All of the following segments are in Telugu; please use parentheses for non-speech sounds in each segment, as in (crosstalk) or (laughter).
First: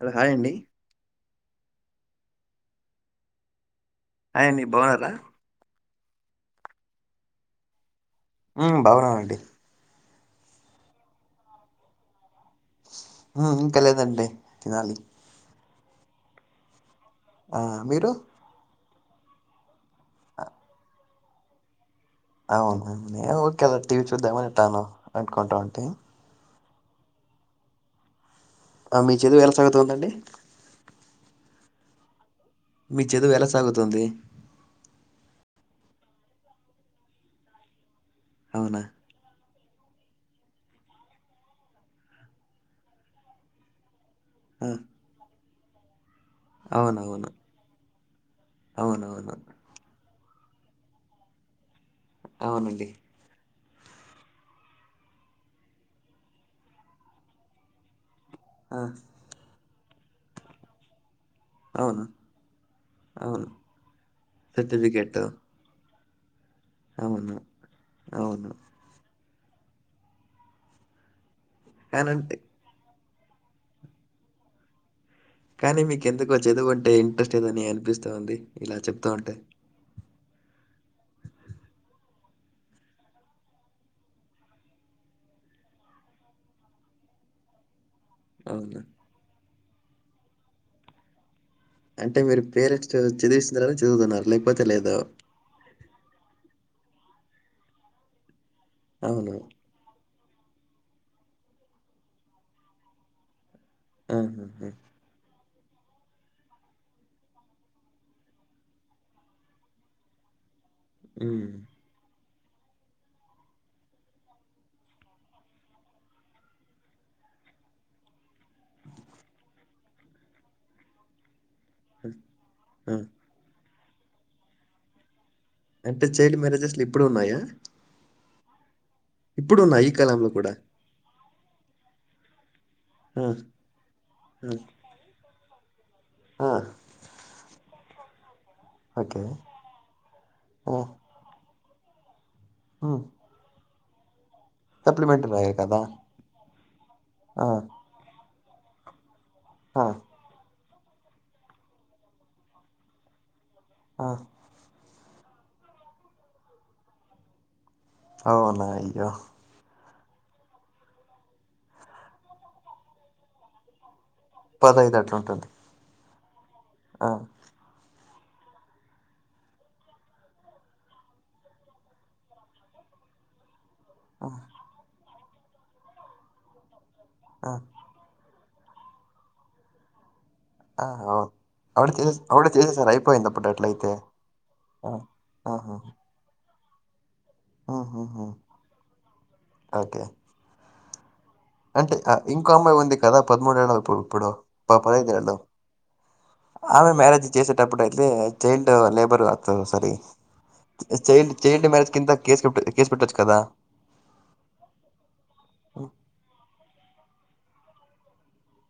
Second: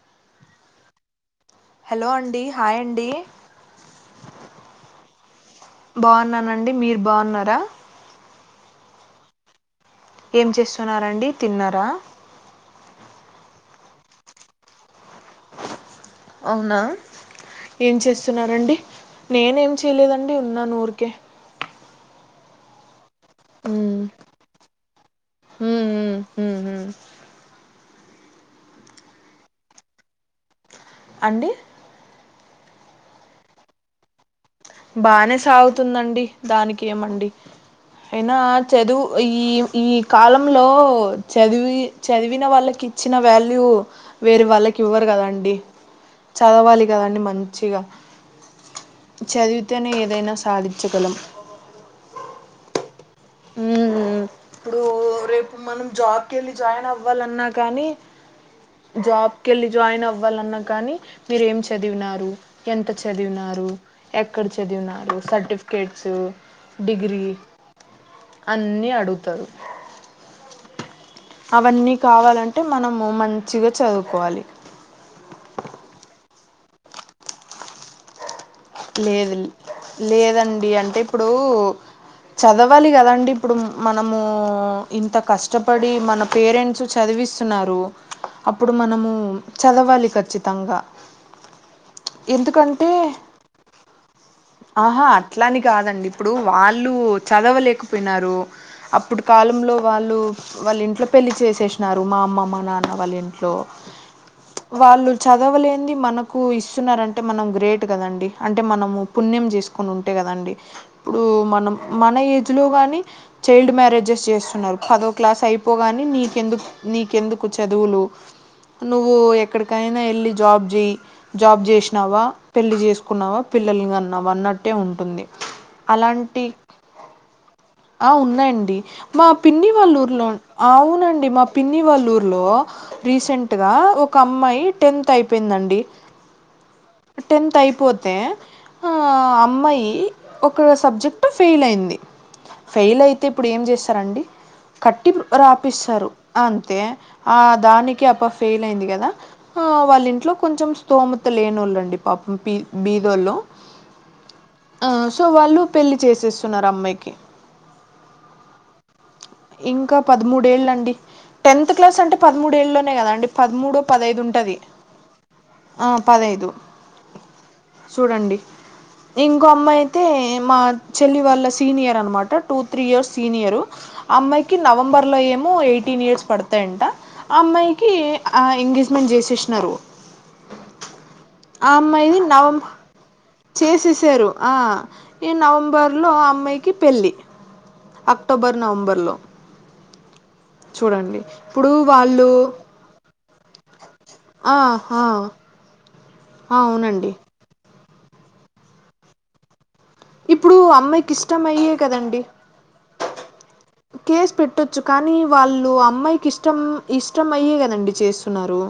హలో హాయ్ అండి హలో అండి హాయ్ అండి హాయ్ అండి బాగున్నారా బాగున్నానండి మీరు బాగున్నారా ఉం బాగున్ననండి ఏం చేస్తున్నారండి తిన్నరా ఆహా ఇంక లేదండి తినాలి అవునా ఆ ఏం మీరు చేస్తున్నారండి నేనేం చేయలేదండి ఉన్నాను ఊరికే అవునవు ఓకే అద ఉమ్, టీవీ చూద్దామనిట్టాను (unintelligible) అనుకుంటా అంటే హు హామ్ ఉం ఆ మీ చదువు ఎలా సాగుతుందండి అండి మీ చదువు ఎలా సాగుతుంది బానే సాగుతుందండి దానికి ఏమండి అయినా అవునా చదువు ఈ ఈ కాలంలో చదివి చదివిన వాళ్ళకి ఇచ్చిన వాల్యూ వేర ఆ వాళ్ళకి ఇవ్వరు కదండి చదవాలి కదండి అవునవును మంచిగా అవునవును చదివితేనే ఏదైనా సాధిచగలం అవునండి ఉం ఇప్పుడు రేపు మనం జాబ్కి వెళ్ళి జాయిన్ అవ్వాలన్నా కానీ ఆ జాబ్ కెళ్ళి జాయిన్ అవ్వాలన్నా కానీ మీరు ఏం అవును చదివినారు ఎంత అవును చదివినారు ఎక్కడ సర్టిఫికెట్ చదివినారు సర్టిఫికేట్స్ డిగ్రీ అవును అవును అన్ని అడుగుతారు అవన్నీ కానంటే కావాలంటే మనము మంచిగా చదువుకోవాలి కానీ మీకు ఎందుకో చదువు అంటే ఇంట్రెస్ట్ లేదని అనిపిస్త ఉంది ఇలా చెప్తా లేదు ఉంటే లేదండి అంటే ఇప్పుడు చదవాలి కదండడి ఇప్పుడు మనము ఇంత కష్టపడి మన పేరెంట్స్ చదివిస్తున్నారు అప్పుడు అవును మనము చదవాలి కచ్చితంగ అంటే మీరు (unintelligible) చదివిస్తున్నారని చదువుతన్నారు ఆహా అట్లని కాదండి ఇప్పుడు వాళ్ళు చదవలేకపోయినారు అప్పుడు అవును. కాలంలో వాళ్ళు వాళ్ళ ఇంట్లో పెళ్లి చేసేసినారు మా అమ్మ మా నాన్న వాళ్ళ ఇంట్లో ఆహాహా! వాళ్ళు చదవలే (unintelligible) మనకు ఇస్తున్నారంటే మనం గ్రేట్ కదండి అంటే మనము పుణ్యం చేసుకొని ఉంటే కదండి ఇప్పుడు హ్మ్. మనం మన ఏజ్లో కానీ చైల్డ్ మ్యారేజెస్ చేస్తున్నారు పదో క్లాస్ అయిపోగాని నీకెందు నీకెందుకు చదువులు నువ్వు ఎక్కడికైన వెళ్ళి జాబ్ చెయ్ జాబ్ హ్మ్. చేసినావా పెళ్లి ఆ! చేసుకున్నావ పిల్లలుగాన్నవ అన్నట్టే ఉంటుంది అంటే చైల్డ్ అలాంటి మ్యారేజెస్లు ఇప్పుడు ఉన్నాయ ఆ ఉన్నాయండి మా పిన్ని ఉన్నాయి. ఈ వాళ్ళ ఊర్లో కాలంలో కూడా. అవునండి మ పిన్నివాల్లూర్లో ఆ! రీసెంట్గ ఒక ఆ! అమ్మాయి టెన్త్ అయిపోయిందండి ఆ టెన్త్ అయిపోతే ఆ ఓకే. అమ్మాయి ఒక ఆ! సబ్జె ఫెయిల్ అయింది హ్మ్. ఫెయిల్ అయితే ఇప్పుడు ఏం చేస్తారండి కట్టి సప్లిమెంటరీయే కదా! రాపిస్తారు అంతే ఆ దానికి అ ఫెయిల్ అయింది కదా ఆ! వాళ్ళ ఇంట్లో కొంచెం స్థోమత లేని ఒళ్ళండి పాపం బీ బీదోలు ఆ సో వాళ్ళు పెళ్ళి చేసేస్తున్నారు అమ్మాయికి అవున అయ్యో ఇంక పదమూడేలు అండి టెన్త్ క్లాస్ంటే పదమూడేలే కదాండి పదమూడు పదైదు ఉంటుంది పదైదు అట్లుంటది ఆ పదైదు ఆ చూడండి ఇంకో అమ్మాయి అయితే మా చెల్లి వాళ్ళ సీనియర్ అనమాట టూ త్రీ ఇయర్స్ సీనియరు ఆ అమ్మాయికి నవంబర్లో ఏమో ఎయిటీన్ ఇయర్స్ పడతాయంట ఆ అమ్మాయి కి ఆ ఎంగేజ్మెంట్ చేసేసినారు ఆ ఆ ఆవిడ అమ్మాయిది చేసేసి ఆవిడ నవం చేసేసారు. అయిపోయిందప్పుడు అట్లయితే. చేసేసారు ఆ ఈ నవంబర్ లో ఆ అమ్మాయి కి పెళ్లి అహహ ఒకే చూడండి ఇప్పుడు అంటే వాళ్ళు ఇంకో అమ్మాయి ఉంది కదాపదమూడేళ్ళ ఇ ఇప్పుడు ఆ ప ఆ పదహైదేళ్ళ ఆ! ఆమె అవునండి మ్యారేజ్ చేసేటప్పుడు అయితే చైల్డ్ లేబరు ఇప్పుడు (unintelligible) అమ్మాయికి చైల్డ్ చైల్డ్ ఇష్టమయ్యే మ్యారేజ్ కింద కదండి కేసు పెట్ట (unintelligible) కేసు పెట్టచ్చు కదా కేసు పెట్టొచ్చు కానీ వాళ్ళు ఉమ్, అమ్మాయికి ఇష్టం ఇష్టంమయ్యే కదండి చేస్తున్నారు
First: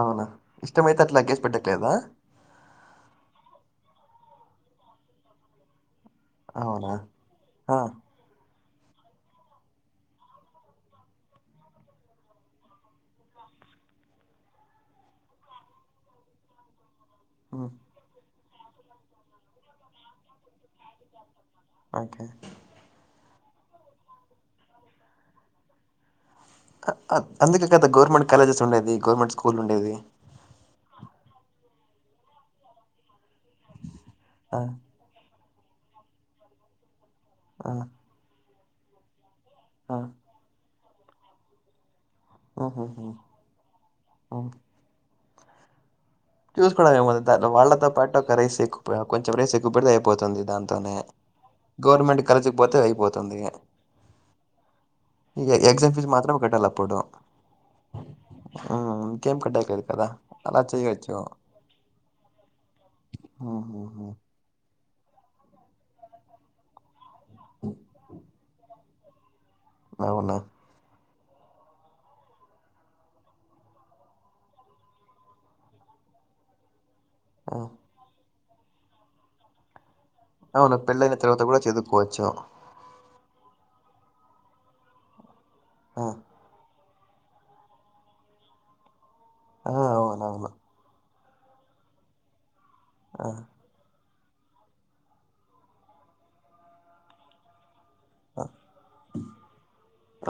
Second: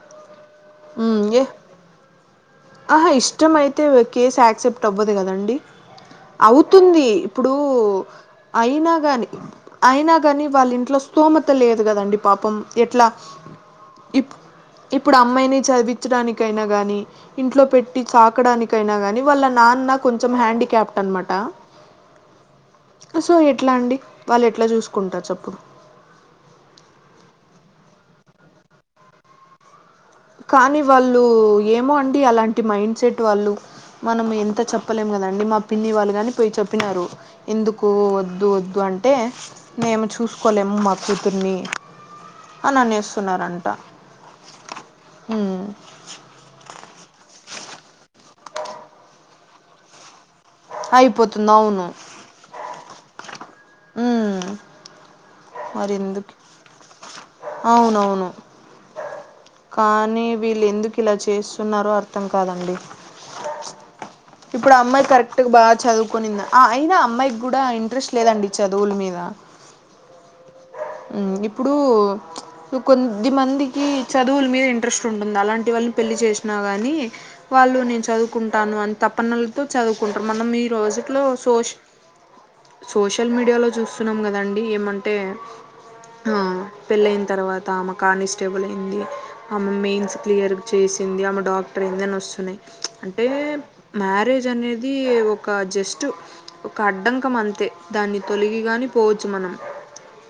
అవునా ఇష్టమైతే అట్ల ఉమ్ ఏ కేస్ పెట్టట్లేద ఆహా ఇష్టం అయితే కేసు యాక్సెప్ట్ అవ్వదు కదండి అవునా అవుతుంది ఇప్పుడు ఆ, అయినా గాని అయినా గాని వాల్లింట్లో స్థోమత లేదు కదండి. పాపం ఎట్లా ఇప్ ఇప్పుడు అమ్మాయిని చదివించడానికైనా గానీ ఇంట్లో ఉమ్, పెట్టి చాకడానికైనా గాని వాళ్ళ నాన్న కొంచెం హ్యాండీక్యాప్ట్ అనమాట ఓకే సో ఇట్లా అండి వాల్లేట్లా చూసుకుంటారు చెప్పు ఆ ఆ అందుకే కదా గవర్నమెంట్ కాలేజెస్ ఉండేది, గవర్నమెంట్ స్కూల్ ఉండేది. కానీ వాళ్ళు ఏమో అండి అలాంటి మైండ్ సెట్ వాళ్ళు మనం ఎంత ఆ, చెప్ చెప్పలేం కదండి మా పిన్ని వాళ్ళు కానీ పోయి చెప్పినారు ఆ, ఎందుకు వద్దు వద్దు అంటే ఆ, మేము చూసుకోలేము మా కూతుర్ని అని ఆహా హా అనేస్తున్నారంట ఉమ్ చూసుకోవడం ఏము వాళ్ళతో పాటు ఒక రైస్ ఎక్కువ కొంచం రైస్ ఎక్కువ పెడితే అయిపోతుంది. దాంతోనే అయిపోతుంది అవును గవర్నమెంట్ కాలేజీ కి పోతే అయిపోతుంది ఉమ్ ఇక ఎక్జమ్ మరి ఫీస్ ఎందుకు మాత్రమే కట్టాల పోటో అవునవును మ్మ్ మ్మ్ ఇన్కేేమ్ కట్ట కాదు కదా అలా చెయోచ్చు. ఇస్తున్నారో అర్థం కాదండి ఊహూహు ఇప్పుడమ్మాయి కరెక్ట్గా బాగా చదువుకునింది అయినా అమ్మాయికి కూడా ఇంట్రెస్ట్ లేదండి చదువుల మీద అవునా మ్మ్ ఇప్పుడు నువ్వు కొద్ది మందికి చదువులు మీద ఇంట్రెస్ట్ ఉంటుంది. అలాంటి వాళ్ళకి పెళ్లి చేసినా గాని ఆ. వాళ్ళు నేను చదువుకుంటాను అని తపనల్ చదువుకుంటం మనం ఈ అవును పెళ్ళైన రోజులో తర్వాత కూడా సోష చదువుకోవచ్చు. సోషల్ మీడియాలో చూస్తున్నాం కదండి ఏమంటే ఆ! హా పెళ్ళయిన తర్వాత ఆమె కానిస్టేబులయింది. ఆమె ఆ! మెయిన్స్ అవునవును. క్లియర్గా చేసింది ఆమె డాక్టరయిందని వస్తున్నాయ్. ఆ! అంటే మ్యారేజ్ అనేది ఒక జస్ట్ ఒక అడ్డంకం అంతే దాన్ని ఆ! తొలగి గాని పోవచ్చు మనం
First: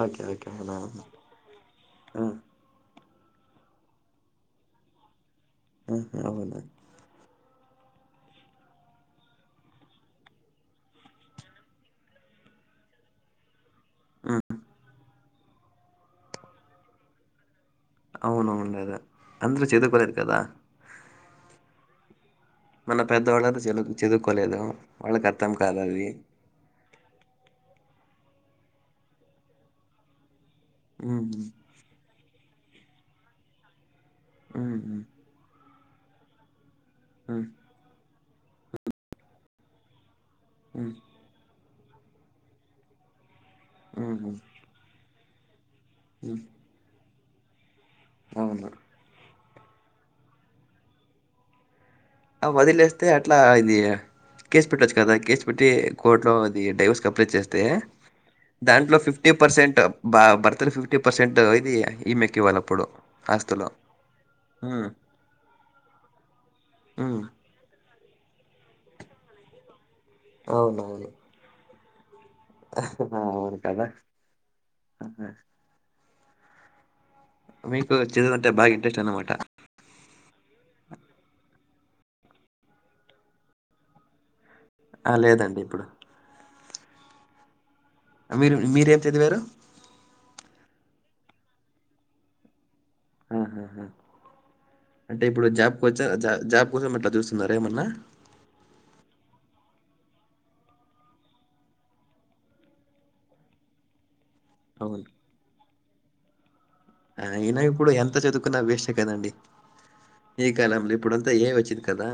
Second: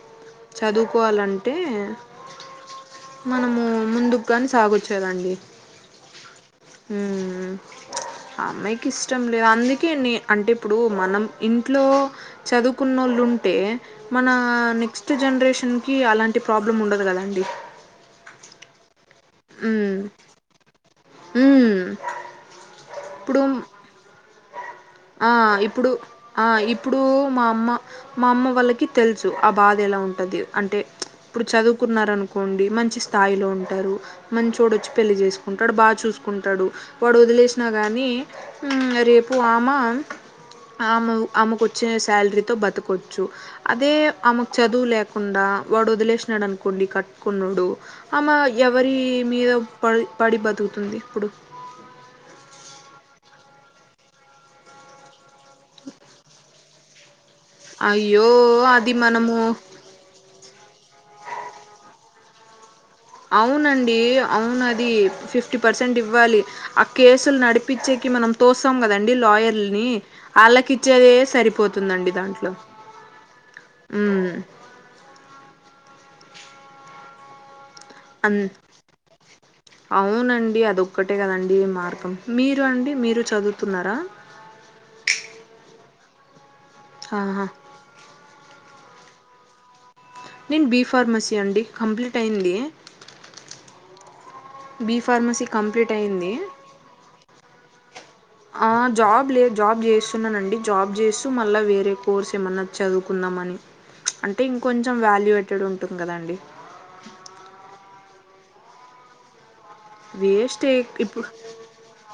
ఓకే ఓకే అవునవును. చదువుకోవాలంటే ఆ! మనము ముందుకుగాని సాగొచ్చు కదండి (unintelligible) మ్మ్ ఆ అమ్మాయికిష్టం లేదు అందుకే నే అంటే ఇప్పుడు మనం ఇంట్లో చదువుకున్నోళ్ళుంటే మన హ్మ్. నెక్స్ట్ జనరేషన్ కి అలాంటి ప్రాబ్లం ఉండదు కదాండి అవునవును గదా అందరూ చదువుకోలేదు కదా మ్మ్మ్మ్ మన పెద్దవాళ్ళతో చదువు చదువుకోలేదు ఆ వాళ్ళకర్థం ఇప్పుడు కాదది. ఆ ఇప్పుడు మా అమ్మ మా అమ్మ వాళ్ళకి తెలుసు ఆ బాదేలా ఉంటది అంటే హ్మ్. ఇప్పుడు చదువుకున్నారనుకోండి మంచి స్థాయిలో ఉంటారు. హ్మ్. మంచోడొచ్చి హ్మ్. పెళ్ళి చేసు కుంటాడు బాగ చూసుకుంటాడు వాడు హ్మ్. వదిలేసినా కానీ ఆ రేపు ఆమ హ్మ్. ఆమె ఆమెకొచ్చే శాలరీతో బతకోచ్చు అదే హ్మ్. హ్మ్. ఆమె చదువు లేకుండా వాడు హ్మ్. వదిలేసినాడు అనుకోండి కట్టుకున్నొడు అమె అవును. ఎవరి మీద పడి పడి బతుకుతుంది ఇప్పుడు ఆ వదిలేస్తే అట్లా ఇది కేసు పెట్టొచ్చు కదా కేసు పెట్టి కోర్టు లో ది డైవర్స్ కి అప్లై చేస్తే అయ్యో అది దాంట్లో ఫిఫ్టీ మనము పర్సెంట్ బా భర్తలు ఫిఫ్టీ పర్సెంట్ ఇది ఈమెకు ఇవ్వాలి అప్పుడు అవునండి అవును అది ఫిఫ్టీ పర్సెంట్ ఇవ్వాలి ఆ ఉమ్ కేసులు నడిపిచ్చేకి మనం తోస్సాం కదండి లాయర్ల ని ఆళ్ళకి ఇచ్చేదే సరిపోతుందండి దాంట్లో అహ్ అవును కదా (inaudible) ఉమ్ మీకు చదువు అన్ అంటే బాగా ఇంట్రెస్ట్ అనమాట అవునండి అది ఒక్కటే కదండి మార్గం మీరు అండి మీరూ చదువుతున్నారా ఆ లేదండి ఇప్పుడు ఆహా మీరు మీరేం చదివారు నేను బి ఫార్మసీ అండి కంప్లీట్ అయ్యింది ఊహూహూ బి అంటే ఫార్మసీ ఇప్పుడు కంప్లీట్ జాబ్కొచ్చా అయింది జా జాబ్ కోసం అట్లా చూస్తున్నారా ఏమన్నా ఆ జాబ్ లే జాబ్ చేస్తున్నానండి జాబ్ చేస్తూ మళ్ళా వేరే కోర్స్ ఏమన్నా చదువుకుందామని అంటే ఇంకొంచెం అవును వాల్యూయేటెడ్ ఉంటుంది కదండి అయినా ఇప్పుడు ఎంత చదువుకున్నా వేస్టే కదండి ఈ వేస్టే కాలంలో ఇప్పుడు ఇప్పుడంతా ఏ ఐ వచ్చింది కదా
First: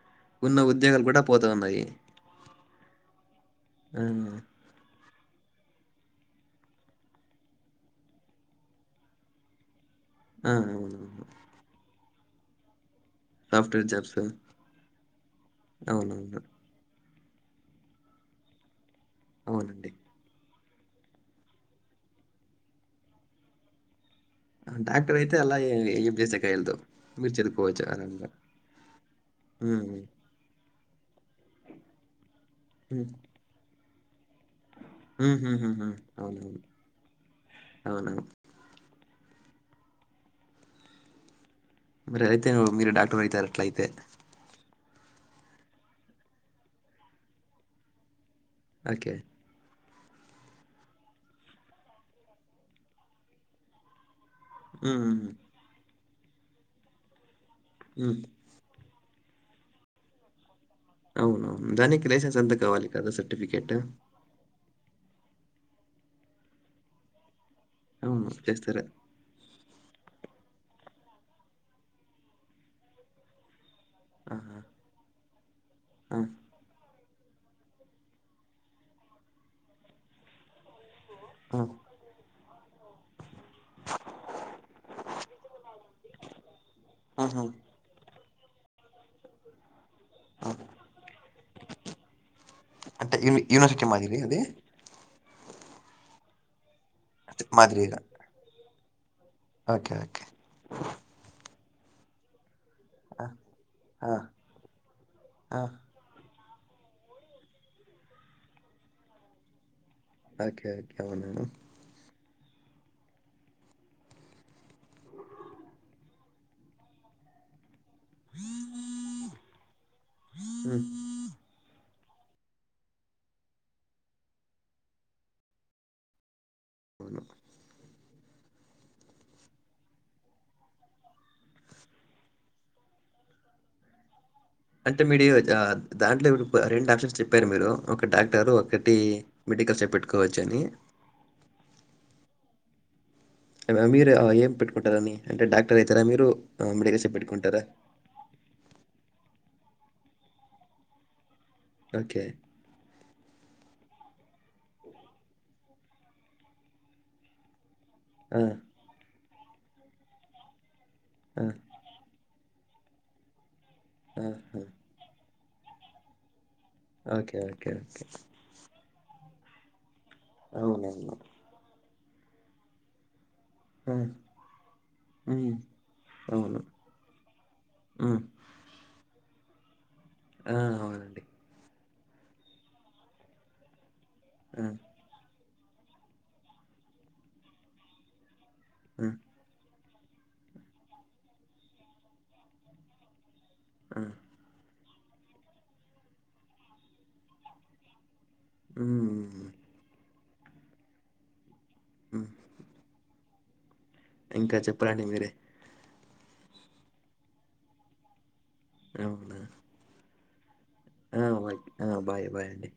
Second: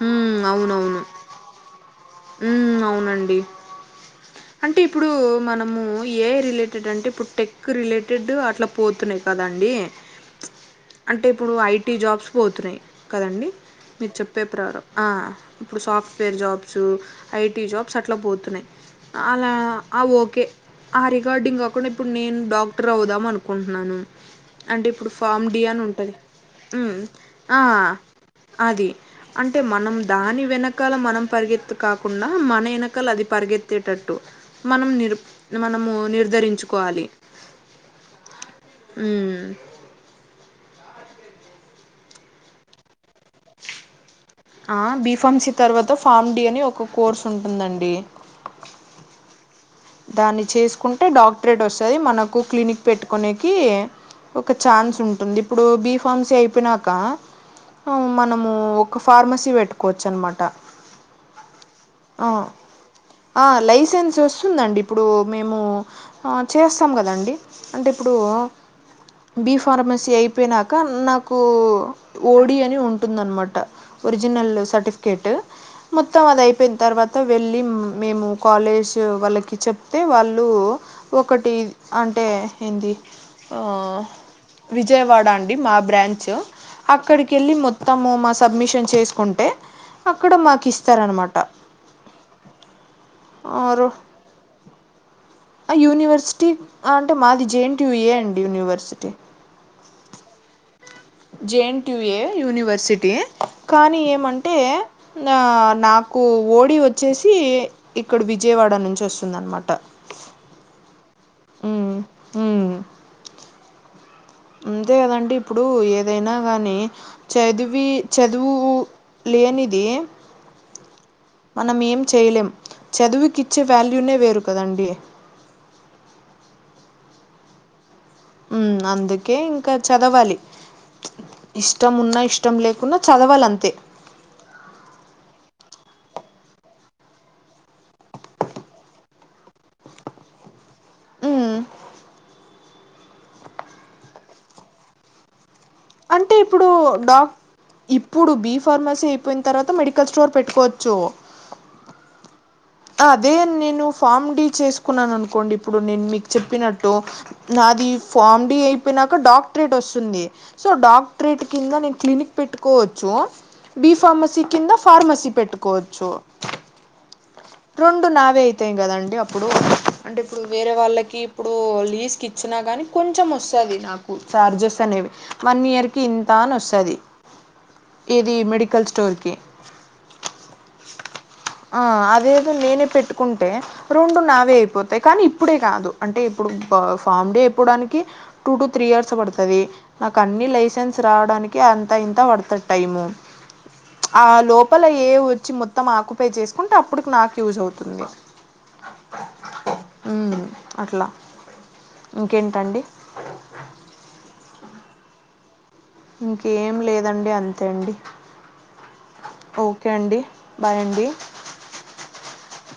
హ్మ్. ఉన్న ఉద్యోగాలు కూడా పోతా ఉన్నాయి ఊ అవునండి ఊ అంటే ఇప్పుడు మనము ఏ ఐ రిలేటెడ్ అంటే ఇప్పుడు టెక్ రిలేటెడ్ అట్లా పోతున్నాయి కదండి ఆ అవునవును అంటే ఇప్పుడు ఐ టీ జాబ్స్ పోతున్నాయి కదండి సాఫ్ట్వేర్ మీరు జాబ్స్ చెప్పే ప్రా ఆ ఇప్పుడు సాఫ్ట్వేర్ అవునవును jobs I T jobs అట్లా పోతున్నాయి అలా అవునండి ఆ ఓకే ఆ రిగార్డింగ్ కాకుండా ఇప్పుడు నేను డాక్టర్ అవుదాం అనుకుంటున్నాను అంటే ఇప్పుడు డాక్టర్ అయితే ఫామ్ అలా డి అని ఏ- ఉంటది ఏం చేసే కాయలదు ఉమ్ మీరు ఆ చదువుకోవచ్చు ఆరాంగా అది అంటే మనం ఉమ్ దాని వెనకాల మనం పరిగెత్తు కాకుండా మన ఉమ్ ఎనకాల అది పరిగె త్తేటట్టు మనం నిరు ఉమ్ ఉమ్ ఉమ్ మనము ఉమ్. అవునవును నిర్ధరించుకోవాలి అవునా ఊ మరి అయితేను మీరు డాక్టర్ అయితారు అట్లయితే ఆ బీ ఫామ్సీ తర్వాత ఫామ్ డి అని ఒక కోర్స్ ఉంటుందండి ఆకే దాన్ని చేసుకుంటే డాక్టరేట్ వస్తాది మనకు క్లినిక్ పెట్టుకునేకి ఒక ఛాన్స్ హ్మ్. ఉంటుంది ఇప్పుడు బి ఫామ్సీ అయిపోయినాక ఔ హ్మ్. మనం ఊ ఒక ఫార్మసీ పెట్టుకోవచ్చు అనమాట అవునవును దానికి ఆ లైసెన్స్ అంతా కావాలి కదా సర్టిఫికేట్ తుందండి ఇప్పుడు మేము ఆ చేస్తాం కదండి అంటే ఇప్పుడు అవును చేస్తారా? బి ఫార్మసీ అయిపోయినాక నాకు ఓ డి అని ఉంటుంది అనమాట ఒరిజినల్ ఆహా! సర్టిఫ్ కేట్ ఆ! మొత్తం అది అయిపోయిన తర్వాత వెళ్ళి మేము కాలేజ్ వాళ్ళకి చె తే వాళ్ళు ఒకటి ఆ! అంటే ఏంది ఆ విజయవాడ అండి మా బ్రాంచ్ అక్కడికి ఆహా! ఎళ్ళి మొ మొత్తము మా సబ్మిషన్ చేసుకుంటే అక్కడ ఆ! మాకు ఇస్తారనమాట ఆరు ఏ అదే ఆ యూనివర్సిటీ అంటే మాది జేఎన్ టి మాదిరిగా. యూఏ అండి university okay okay J N T A university ఆ! కానీ ఆ! ఏమంటే నా ఆ! నాకు కు ఓడి వచ్చేసి ఇక్కడ విజయవాడ నుంచి వస్తుంది అనమాట ఓకే ఓకే మేడం ఊ ఊ అంతే కదండి ఇప్పుడు ఏదైనా కానీ చదివి చదువు లేనిదే హ్మ్. మనం ఏం చేయలేం చదువుకి ఇచ్చే వాల్యూనే వేరు కదండి అవున ఉ అందుకే ఇంకా చదవాలి ఇష్టం ఉన్నా ఇష్టం లేకున్నా చదవాలంతే అంటే మీరు దాంట్లో ఇపుడు రెండు ఆప్షన్స్ చెప్పారు మీరు ఒక డాక్టరు ఒకటి మెడికల్ షాప్ పెట్టుకోవచ్చు అని ఉమ్ మీరు ఏం పెట్టుకుంటారా అని అంటే డాక్టర్ అవుతారా మీరు అంటే ఇప్పుడు మెడికల్ షాప్ డాక్ పెట్టుకుంటారా ఇప్పుడు బీ ఫార్మసీ అయిపోయిన తర్వాత మెడికల్ స్టోర్ పెట్టుకోవచ్చు ఓకే అదే నేను ఫామ్ డీ చేసుకున్నాను అనుకోండి ఇప్పుడు నేను మీకు చెప్పినట్టు నాది ఆ! ఫామ్ డి అయి పోయినాక డాక్టరేట్ వస్తుంది సో ఆ! డాక్టరేట్ కింద నేను క్లినిక్ పెట్టుకోవచ్చు బీ ఫార్మసీ ఆహా! కింద ఫార్మసీ పెట్టుకోవచ్చు ఓకే ఓ రెండు నావే అవుతాయి కదండి అప్పుడు అంటే ఇప్పుడు వేరే అవునవును. వాళ్ళకి ఇప్పుడు లీజ్కి ఇచ్చిన కానీ కొంచెం వస్తది ఆ! నాకు చార్జెస్ అనేవి హ్మ్. వన్ ఇయర్ కి ఇంత అని అవును. వస్తది హ్మ్. ఇది మెడికల్ స్టోర్కి ఆ మరి అండి ఆ అదేదో నేనే పెట్టుకుంటే రెండు నావే ఆ! అయిపోతు కానీ ఇప్పుడే కాదు అంటే ఇప్పుడు ఫామ్ డే ఇప్పడానికి టూ టు త్రీ ఆ! ఇయర్స్ పడుతుంది నాకు అన్నీ లైసెన్స్ రావడానికి అంత ఇంత పడుతుంది టైము ఉ ఆ లోపల ఏ వచ్చి మొత్తం ఆకు పై చేసుకుంటే అప్పుడుకి నాకు యూజ్ అవుతుంది ఊ అట్లా హ్మ్. ఇంకేంటండి ఇంకా చెప్పాలండి మీరే ఇంకేం లేదండి అంతే అండి ఏముందే ఓకే అండి బాయ్ అండి బా బయ్ ఆ బాయ్ బాయ్ అండి